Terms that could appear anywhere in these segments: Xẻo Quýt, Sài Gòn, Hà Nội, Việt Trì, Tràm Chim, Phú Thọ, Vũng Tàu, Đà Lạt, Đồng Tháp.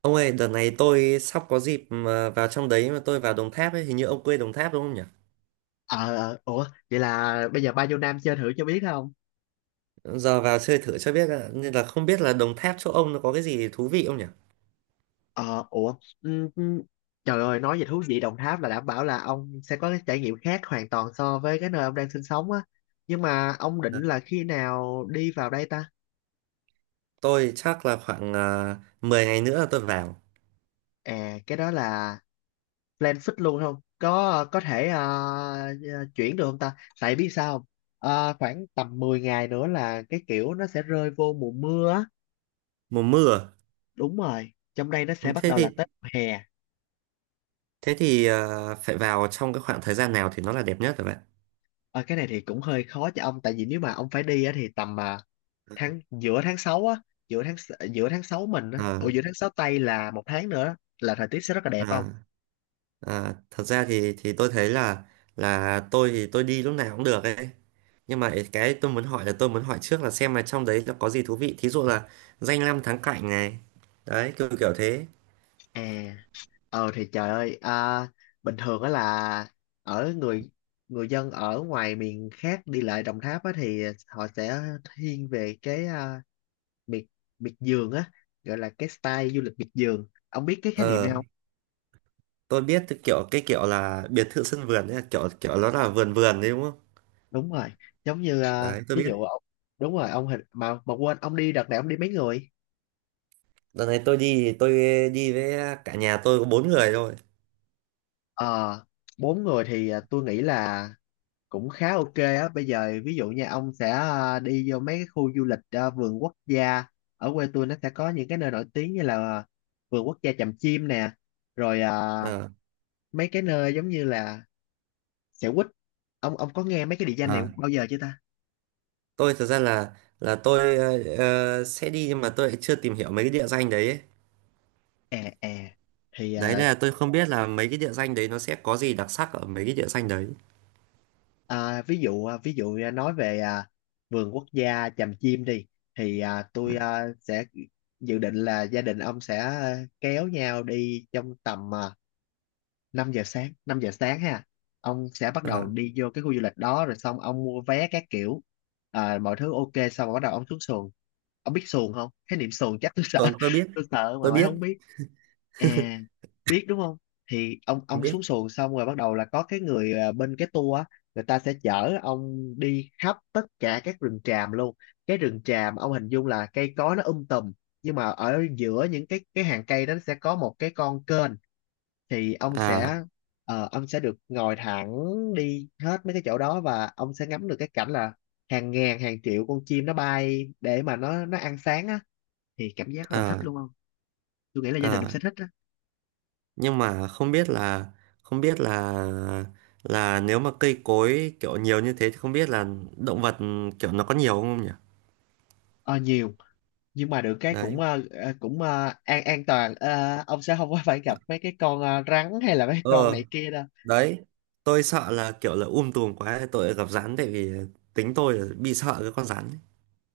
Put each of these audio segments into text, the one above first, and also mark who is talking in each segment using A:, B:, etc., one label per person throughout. A: Ông ơi, đợt này tôi sắp có dịp mà vào trong đấy, mà tôi vào Đồng Tháp ấy. Hình như ông quê Đồng Tháp đúng không nhỉ?
B: Ờ, ờ, ủa, vậy là bây giờ ba nhiêu nam chơi thử cho biết không?
A: Giờ vào chơi thử cho biết ạ, nên là không biết là Đồng Tháp chỗ ông nó có cái gì thú vị không nhỉ?
B: Ờ, ủa, ừm, ừm, trời ơi, nói về thú vị Đồng Tháp là đảm bảo là ông sẽ có cái trải nghiệm khác hoàn toàn so với cái nơi ông đang sinh sống á. Nhưng mà ông định
A: Ờ,
B: là khi nào đi vào đây ta?
A: tôi chắc là khoảng 10 ngày nữa là tôi vào,
B: À, cái đó là plan fix luôn không? Có thể chuyển được không ta? Tại biết sao không? Khoảng tầm 10 ngày nữa là cái kiểu nó sẽ rơi vô mùa mưa á.
A: mùa mưa.
B: Đúng rồi, trong đây nó sẽ
A: Ừ,
B: bắt
A: thế
B: đầu
A: thì
B: là Tết hè.
A: phải vào trong cái khoảng thời gian nào thì nó là đẹp nhất rồi bạn?
B: Ờ, cái này thì cũng hơi khó cho ông tại vì nếu mà ông phải đi á, thì tầm tháng giữa tháng 6 mình á, ủa,
A: À,
B: giữa tháng 6 Tây là một tháng nữa á, là thời tiết sẽ rất là đẹp
A: à,
B: không.
A: Thật ra thì tôi thấy là tôi thì tôi đi lúc nào cũng được ấy, nhưng mà cái tôi muốn hỏi là tôi muốn hỏi trước là xem là trong đấy nó có gì thú vị, thí dụ là danh lam thắng cảnh này, đấy, kiểu kiểu thế.
B: À ờ thì Trời ơi, bình thường á là ở người người dân ở ngoài miền khác đi lại Đồng Tháp á thì họ sẽ thiên về cái miệt miệt vườn á, gọi là cái style du lịch miệt vườn. Ông biết cái khái niệm
A: Ờ,
B: này không?
A: tôi biết, cái kiểu là biệt thự sân vườn ấy, kiểu kiểu nó là vườn vườn đấy đúng không?
B: Đúng rồi, giống như
A: Đấy tôi
B: ví
A: biết.
B: dụ ông, đúng rồi, ông hình mà quên, ông đi đợt này ông đi mấy người?
A: Đợt này tôi đi, đi với cả nhà, tôi có 4 người thôi.
B: Ờ, bốn người thì tôi nghĩ là cũng khá ok á. Bây giờ ví dụ nha, ông sẽ đi vô mấy cái khu du lịch, vườn quốc gia. Ở quê tôi nó sẽ có những cái nơi nổi tiếng như là vườn quốc gia Tràm Chim nè, rồi
A: Ờ,
B: mấy cái nơi giống như là Xẻo Quýt. Ông có nghe mấy cái địa danh này
A: à,
B: bao giờ chưa ta?
A: tôi thật ra là tôi sẽ đi, nhưng mà tôi lại chưa tìm hiểu mấy cái địa danh đấy ấy.
B: à à thì
A: Đấy
B: à,
A: là tôi không biết là mấy cái địa danh đấy nó sẽ có gì đặc sắc ở mấy cái địa danh đấy.
B: À, ví dụ ví dụ nói về vườn quốc gia Tràm Chim đi, thì tôi sẽ dự định là gia đình ông sẽ kéo nhau đi trong tầm 5 giờ sáng ha, ông sẽ bắt
A: Ờ,
B: đầu đi vô cái khu du lịch đó, rồi xong ông mua vé các kiểu, mọi thứ ok, xong rồi bắt đầu ông xuống xuồng. Ông biết xuồng không? Cái niệm xuồng chắc tôi sợ
A: còn tôi biết,
B: tôi sợ mà
A: tôi
B: ngoại
A: biết,
B: không biết. à Biết đúng không? Thì ông
A: tôi
B: ông xuống
A: biết.
B: xuồng xong rồi bắt đầu là có cái người bên cái tour á, người ta sẽ chở ông đi khắp tất cả các rừng tràm luôn. Cái rừng tràm ông hình dung là cây cối nó tùm, nhưng mà ở giữa những cái hàng cây đó nó sẽ có một cái con kênh, thì ông
A: à
B: sẽ, ông sẽ được ngồi thẳng đi hết mấy cái chỗ đó, và ông sẽ ngắm được cái cảnh là hàng ngàn hàng triệu con chim nó bay để mà nó ăn sáng á, thì cảm giác rất là thích
A: à
B: luôn không. Tôi nghĩ là gia đình ông
A: à
B: sẽ thích á.
A: nhưng mà không biết là, không biết là là nếu mà cây cối kiểu nhiều như thế thì không biết là động vật kiểu nó có nhiều không nhỉ?
B: Ờ, nhiều, nhưng mà được cái
A: Đấy,
B: cũng cũng an toàn. Ờ, ông sẽ không có phải gặp mấy cái con rắn hay là mấy con
A: ờ,
B: này kia đâu.
A: đấy, tôi sợ là kiểu là tùm quá tôi lại gặp rắn, tại vì tính tôi là bị sợ cái con rắn ấy.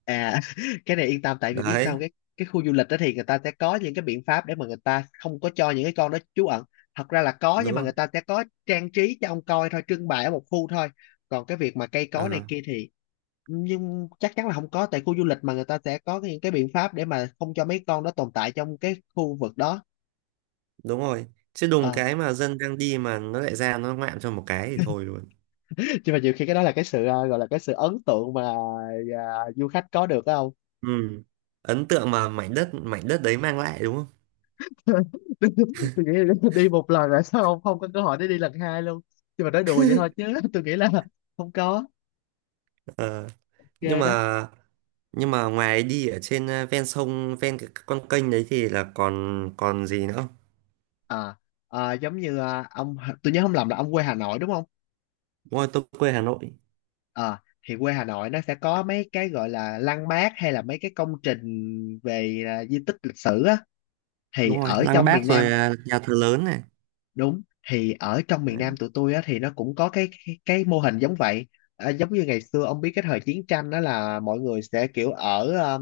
B: À, cái này yên tâm tại vì biết
A: Đấy,
B: sao, cái khu du lịch đó thì người ta sẽ có những cái biện pháp để mà người ta không có cho những cái con đó trú ẩn. Thật ra là có,
A: đúng
B: nhưng mà
A: rồi.
B: người ta sẽ có trang trí cho ông coi thôi, trưng bày ở một khu thôi. Còn cái việc mà cây cối này
A: À,
B: kia thì, nhưng chắc chắn là không có, tại khu du lịch mà người ta sẽ có những cái biện pháp để mà không cho mấy con đó tồn tại trong cái khu vực đó.
A: đúng rồi, chứ đùng
B: Ờ.
A: cái mà dân đang đi mà nó lại ra nó ngoạm cho một cái thì thôi luôn.
B: Nhưng mà nhiều khi cái đó là cái sự gọi là cái sự ấn tượng mà du khách có được phải không?
A: Ừ, ấn tượng mà mảnh đất, mảnh đất đấy mang lại đúng không.
B: tôi tôi nghĩ là đi một lần rồi sao không, không có cơ hội để đi lần hai luôn, nhưng mà nói đùa vậy thôi chứ tôi nghĩ là không có
A: Ờ, nhưng
B: ghê đó.
A: mà ngoài đi ở trên ven sông, ven cái con kênh đấy thì là còn còn gì nữa không?
B: à, Giống như ông, tôi nhớ không lầm là ông quê Hà Nội đúng không?
A: Đúng rồi, tôi quê Hà Nội.
B: à, thì quê Hà Nội nó sẽ có mấy cái gọi là lăng bác hay là mấy cái công trình về di tích lịch sử á, thì
A: Đúng rồi,
B: ở
A: Lăng
B: trong
A: Bác
B: miền
A: rồi
B: Nam,
A: nhà thờ lớn này.
B: đúng, thì ở trong miền Nam
A: Đấy,
B: tụi tôi á thì nó cũng có cái cái mô hình giống vậy. À, giống như ngày xưa ông biết cái thời chiến tranh đó là mọi người sẽ kiểu ở à,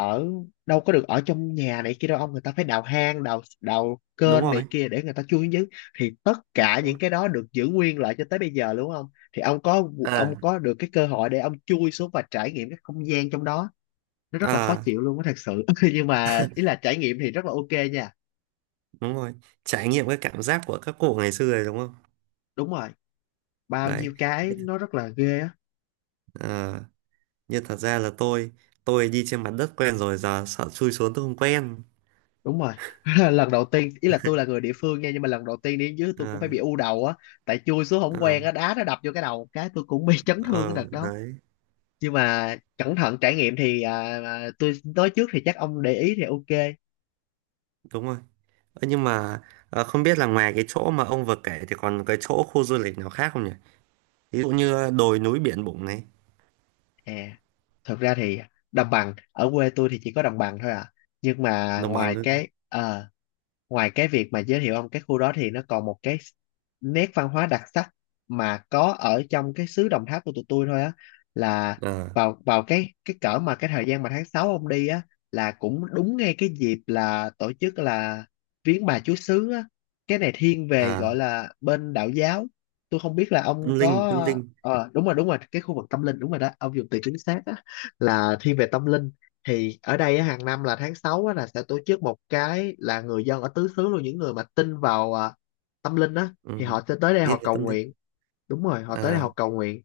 B: ở đâu có được ở trong nhà này kia đâu ông, người ta phải đào hang đào đào
A: đúng
B: kênh
A: rồi.
B: này kia để người ta chui xuống dưới, thì tất cả
A: Đúng rồi.
B: những cái đó được giữ nguyên lại cho tới bây giờ đúng không. Thì ông có, ông
A: à
B: có được cái cơ hội để ông chui xuống và trải nghiệm cái không gian trong đó, nó rất là khó
A: à
B: chịu luôn á thật sự, nhưng mà ý là trải nghiệm thì rất là ok nha.
A: Đúng rồi. Trải nghiệm cái cảm giác của các cụ ngày xưa rồi đúng không?
B: Đúng rồi, bao
A: Đấy,
B: nhiêu cái nó rất là ghê á.
A: ờ, nhưng thật ra là tôi, đi trên mặt đất quen rồi giờ sợ chui xuống tôi không quen.
B: Đúng rồi, lần đầu tiên ý là tôi là người địa phương nha, nhưng mà lần đầu tiên đi đến dưới tôi cũng
A: à,
B: phải bị u đầu á, tại chui xuống không
A: à,
B: quen á, đá nó đập vô cái đầu một cái tôi cũng bị chấn thương cái
A: ờ,
B: đợt đó.
A: Đấy,
B: Nhưng mà cẩn thận trải nghiệm thì tôi nói trước thì chắc ông để ý thì ok.
A: đúng rồi. Ơ, nhưng mà ờ, không biết là ngoài cái chỗ mà ông vừa kể thì còn cái chỗ khu du lịch nào khác không nhỉ? Ví dụ như đồi núi, biển bụng này,
B: à Thật ra thì đồng bằng ở quê tôi thì chỉ có đồng bằng thôi à, nhưng mà
A: đồng bằng nữa.
B: ngoài cái việc mà giới thiệu ông cái khu đó thì nó còn một cái nét văn hóa đặc sắc mà có ở trong cái xứ Đồng Tháp của tụi tôi thôi á, là
A: à,
B: vào vào cái cỡ mà cái thời gian mà tháng 6 ông đi á là cũng đúng ngay cái dịp là tổ chức là viếng bà Chúa Xứ á. Cái này thiên về gọi
A: à,
B: là bên đạo giáo, tôi không biết là ông
A: Tâm linh,
B: có,
A: tâm linh.
B: ờ, đúng rồi, đúng rồi, cái khu vực tâm linh, đúng rồi đó, ông dùng từ chính xác á, là thiên về tâm linh. Thì ở đây á, hàng năm là tháng 6 á, là sẽ tổ chức một cái là người dân ở tứ xứ luôn, những người mà tin vào tâm linh á,
A: Ừ.
B: thì họ sẽ tới đây họ
A: Tin về
B: cầu
A: tâm linh.
B: nguyện. Đúng rồi, họ tới đây
A: à,
B: họ cầu nguyện,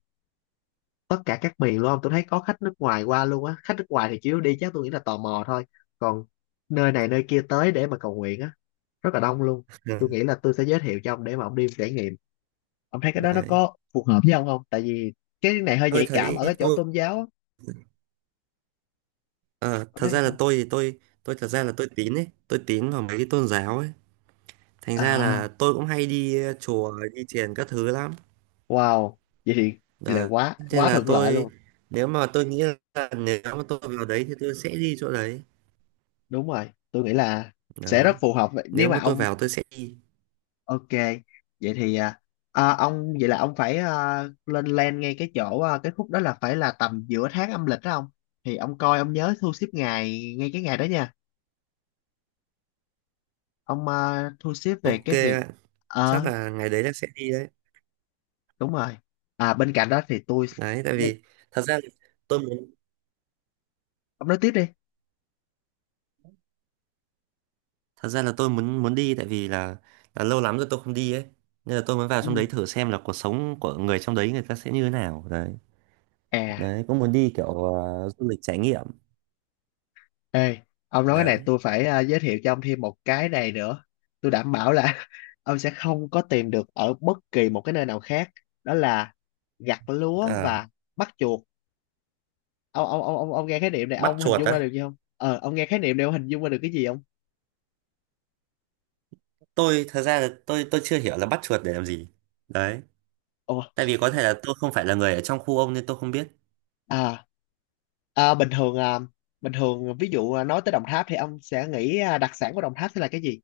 B: tất cả các miền luôn, tôi thấy có khách nước ngoài qua luôn á. Khách nước ngoài thì chủ yếu đi chắc tôi nghĩ là tò mò thôi, còn nơi này nơi kia tới để mà cầu nguyện á, rất là đông luôn. Tôi
A: ừ.
B: nghĩ là tôi sẽ giới thiệu cho ông để mà ông đi trải nghiệm, ông thấy cái đó nó
A: Đấy,
B: có phù hợp với ông không, tại vì cái này hơi
A: tôi
B: nhạy cảm
A: thấy
B: ở cái chỗ
A: tôi
B: tôn giáo á.
A: ờ,
B: Ông
A: thật
B: thấy
A: ra là
B: sao?
A: tôi thì tôi, thật ra là tôi tín ấy, tôi tín vào mấy cái tôn giáo ấy. Thành ra
B: À,
A: là tôi cũng hay đi chùa, đi thiền các thứ lắm.
B: wow, vậy thì là
A: Đấy.
B: quá
A: Nên
B: quá
A: là
B: thuận lợi
A: tôi,
B: luôn.
A: nếu mà tôi nghĩ là nếu mà tôi vào đấy thì tôi sẽ đi chỗ đấy.
B: Đúng rồi, tôi nghĩ là sẽ rất
A: Đấy.
B: phù hợp. Vậy
A: Nếu
B: nếu mà
A: mà tôi
B: ông
A: vào tôi sẽ đi.
B: ok. Vậy thì ông, vậy là ông phải lên plan ngay cái chỗ cái khúc đó là phải là tầm giữa tháng âm lịch đó ông. Thì ông coi ông nhớ thu xếp ngày ngay cái ngày đó nha. Ông thu xếp về
A: Ok
B: cái việc,
A: ạ. Chắc
B: ờ
A: là ngày đấy là sẽ đi đấy.
B: đúng rồi. À bên cạnh đó thì tôi,
A: Đấy tại vì thật ra là tôi muốn,
B: ông nói tiếp đi.
A: muốn đi tại vì là lâu lắm rồi tôi không đi ấy. Nên là tôi muốn vào trong
B: Ừ.
A: đấy thử xem là cuộc sống của người trong đấy người ta sẽ như thế nào. Đấy.
B: À.
A: Đấy cũng muốn đi kiểu du lịch trải nghiệm.
B: Ê, ông nói cái này
A: Đấy.
B: tôi phải giới thiệu cho ông thêm một cái này nữa. Tôi đảm bảo là ông sẽ không có tìm được ở bất kỳ một cái nơi nào khác. Đó là gặt lúa
A: À,
B: và bắt chuột. Ông nghe khái niệm này
A: bắt
B: ông hình
A: chuột
B: dung ra
A: á.
B: được gì không? Ờ, ông nghe khái niệm này ông hình dung ra được cái gì không?
A: Tôi thật ra là tôi, chưa hiểu là bắt chuột để làm gì. Đấy,
B: Ồ,
A: tại vì có thể là tôi không phải là người ở trong khu ông nên tôi không biết.
B: à, bình thường bình thường, ví dụ nói tới Đồng Tháp thì ông sẽ nghĩ đặc sản của Đồng Tháp sẽ là cái gì?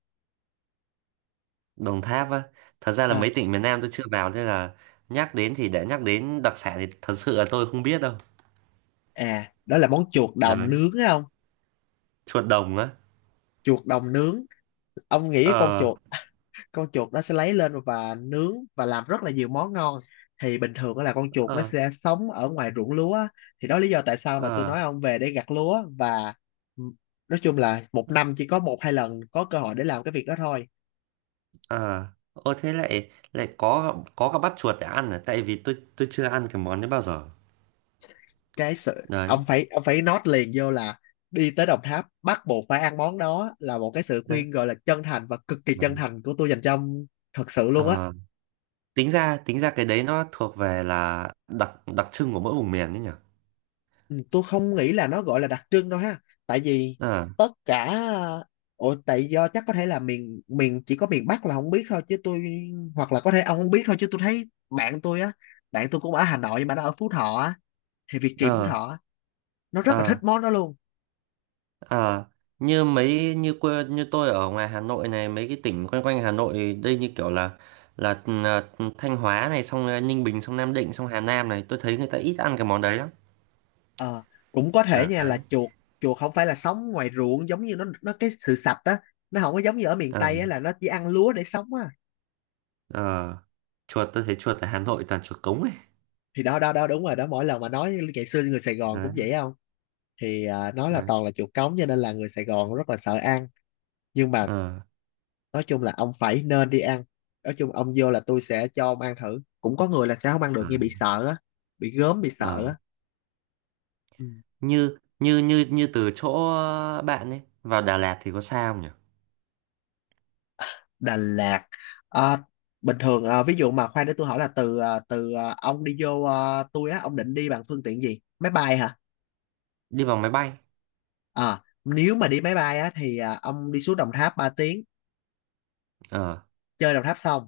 A: Đồng Tháp á, thật ra là
B: Ờ,
A: mấy tỉnh miền Nam tôi chưa vào nên là nhắc đến thì nhắc đến đặc sản thì thật sự là tôi không biết đâu.
B: đó là món chuột
A: Đấy,
B: đồng nướng không?
A: chuột đồng á.
B: Chuột đồng nướng. Ông nghĩ cái
A: Ờ,
B: con chuột nó sẽ lấy lên và nướng và làm rất là nhiều món ngon. Thì bình thường á là con chuột nó
A: ờ,
B: sẽ sống ở ngoài ruộng lúa á, thì đó là lý do tại sao mà tôi
A: ờ,
B: nói ông về để gặt lúa và, nói chung là một năm chỉ có một hai lần có cơ hội để làm cái việc đó thôi.
A: ờ, ô thế lại, lại có cả bắt chuột để ăn à, tại vì tôi, chưa ăn cái món đấy bao giờ.
B: Cái sự
A: Đấy.
B: ông phải note liền vô là đi tới Đồng Tháp bắt buộc phải ăn món đó, là một cái sự
A: Đấy.
B: khuyên gọi là chân thành và cực kỳ chân
A: Ừ.
B: thành của tôi dành cho ông, thật sự luôn á.
A: Ờ, tính ra, tính ra cái đấy nó thuộc về là đặc, đặc trưng của mỗi vùng miền đấy nhỉ.
B: Ừ, tôi không nghĩ là nó gọi là đặc trưng đâu ha, tại vì
A: Ờ,
B: tất cả, ồ tại do chắc có thể là miền miền chỉ có miền Bắc là không biết thôi chứ tôi, hoặc là có thể ông không biết thôi, chứ tôi thấy bạn tôi á, bạn tôi cũng ở Hà Nội nhưng mà nó ở Phú Thọ á, thì Việt Trì Phú
A: ờ,
B: Thọ á, nó rất là thích
A: ờ,
B: món đó luôn.
A: ờ, như mấy, như quê, như tôi ở ngoài Hà Nội này, mấy cái tỉnh quanh quanh Hà Nội đây như kiểu là là, là Thanh Hóa này, xong là Ninh Bình, xong Nam Định, xong Hà Nam này, tôi thấy người ta ít ăn cái món đấy lắm.
B: Ờ, cũng có thể nha, là
A: Đấy,
B: chuột chuột không phải là sống ngoài ruộng, giống như nó cái sự sạch á, nó không có giống như ở miền
A: ờ,
B: Tây á là nó chỉ ăn lúa để sống á.
A: ờ, chuột tôi thấy chuột ở Hà Nội toàn chuột cống ấy.
B: Thì đó đó đó đúng rồi đó, mỗi lần mà nói ngày xưa người Sài Gòn cũng
A: Đấy.
B: vậy không, thì nó là
A: Đấy.
B: toàn là chuột cống cho nên là người Sài Gòn rất là sợ ăn, nhưng mà
A: Ờ,
B: nói chung là ông phải nên đi ăn. Nói chung ông vô là tôi sẽ cho ông ăn thử, cũng có người là sẽ không ăn được như bị
A: ờ,
B: sợ á, bị gớm bị sợ
A: ờ.
B: á. Ừ.
A: Như như như như từ chỗ bạn ấy vào Đà Lạt thì có xa không nhỉ?
B: Đà Lạt, à, bình thường ví dụ mà khoan để tôi hỏi là ông đi vô tôi á, ông định đi bằng phương tiện gì, máy bay hả?
A: Đi bằng máy bay.
B: À, nếu mà đi máy bay á thì ông đi xuống Đồng Tháp 3 tiếng,
A: Ờ,
B: chơi Đồng Tháp xong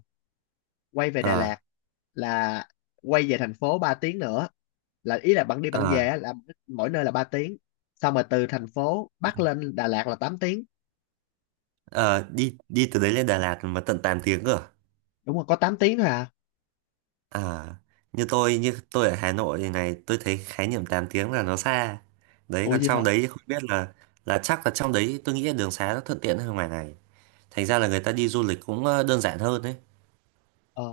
B: quay về Đà
A: ờ,
B: Lạt là, quay về thành phố 3 tiếng nữa, là ý là bạn đi bạn
A: ờ,
B: về á, là mỗi nơi là 3 tiếng. Xong rồi từ thành phố Bắc lên Đà Lạt là tám tiếng.
A: ờ, đi đi từ đấy lên Đà Lạt mà tận 8 tiếng cơ à?
B: Đúng rồi, có 8 tiếng thôi à.
A: À, như tôi, ở Hà Nội thì này, tôi thấy khái niệm 8 tiếng là nó xa. Đấy
B: Ủa,
A: còn
B: gì hả?
A: trong đấy thì không biết là chắc là trong đấy tôi nghĩ là đường xá nó thuận tiện hơn ngoài này, thành ra là người ta đi du lịch cũng đơn giản hơn đấy.
B: ờ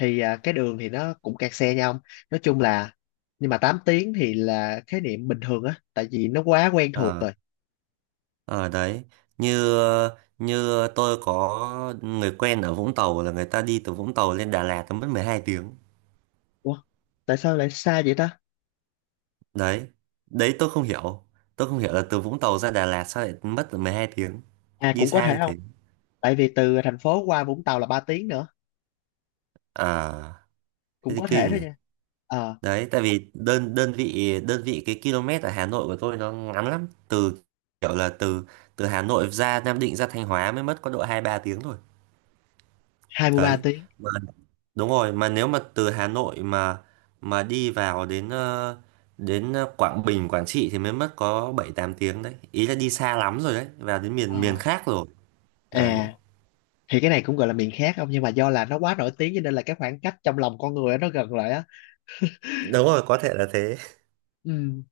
B: thì cái đường thì nó cũng kẹt xe nhau, nói chung là, nhưng mà 8 tiếng thì là khái niệm bình thường á, tại vì nó quá quen thuộc
A: Ờ,
B: rồi.
A: ờ, đấy, như như tôi có người quen ở Vũng Tàu, là người ta đi từ Vũng Tàu lên Đà Lạt nó mất 12 tiếng.
B: Ủa, tại sao lại xa vậy ta?
A: Đấy. Đấy, tôi không hiểu, tôi không hiểu là từ Vũng Tàu ra Đà Lạt sao lại mất 12 tiếng,
B: À,
A: đi
B: cũng có
A: xa
B: thể
A: như
B: không,
A: thế.
B: tại vì từ thành phố qua Vũng Tàu là 3 tiếng nữa,
A: À thế
B: cũng
A: thì
B: có thể
A: kinh
B: thôi
A: nhỉ.
B: nha. Ờ,
A: Đấy, tại vì đơn, đơn vị, đơn vị cái km ở Hà Nội của tôi nó ngắn lắm. Từ kiểu là từ từ Hà Nội ra Nam Định, ra Thanh Hóa mới mất có độ 2 3 tiếng thôi.
B: 23
A: Đấy,
B: tiếng.
A: mà đúng rồi, mà nếu mà từ Hà Nội mà đi vào đến Quảng Bình, Quảng Trị thì mới mất có 7 8 tiếng đấy, ý là đi xa lắm rồi đấy, vào đến miền,
B: ờ
A: miền khác rồi. Đấy.
B: à thì cái này cũng gọi là miền khác không, nhưng mà do là nó quá nổi tiếng cho nên là cái khoảng cách trong lòng con người á, nó gần lại á.
A: Đúng rồi, có thể là thế.
B: Ừ.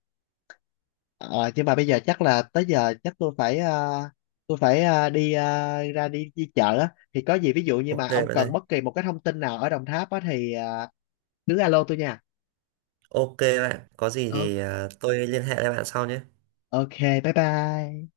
B: Ờ, nhưng mà bây giờ chắc là tới giờ chắc tôi phải đi, đi chợ á. Thì có gì ví dụ như
A: Ok
B: mà ông
A: bạn ơi.
B: cần bất kỳ một cái thông tin nào ở Đồng Tháp á thì cứ alo tôi nha.
A: Ok bạn, có gì
B: Ờ,
A: thì tôi liên hệ lại bạn sau nhé.
B: ok, bye bye.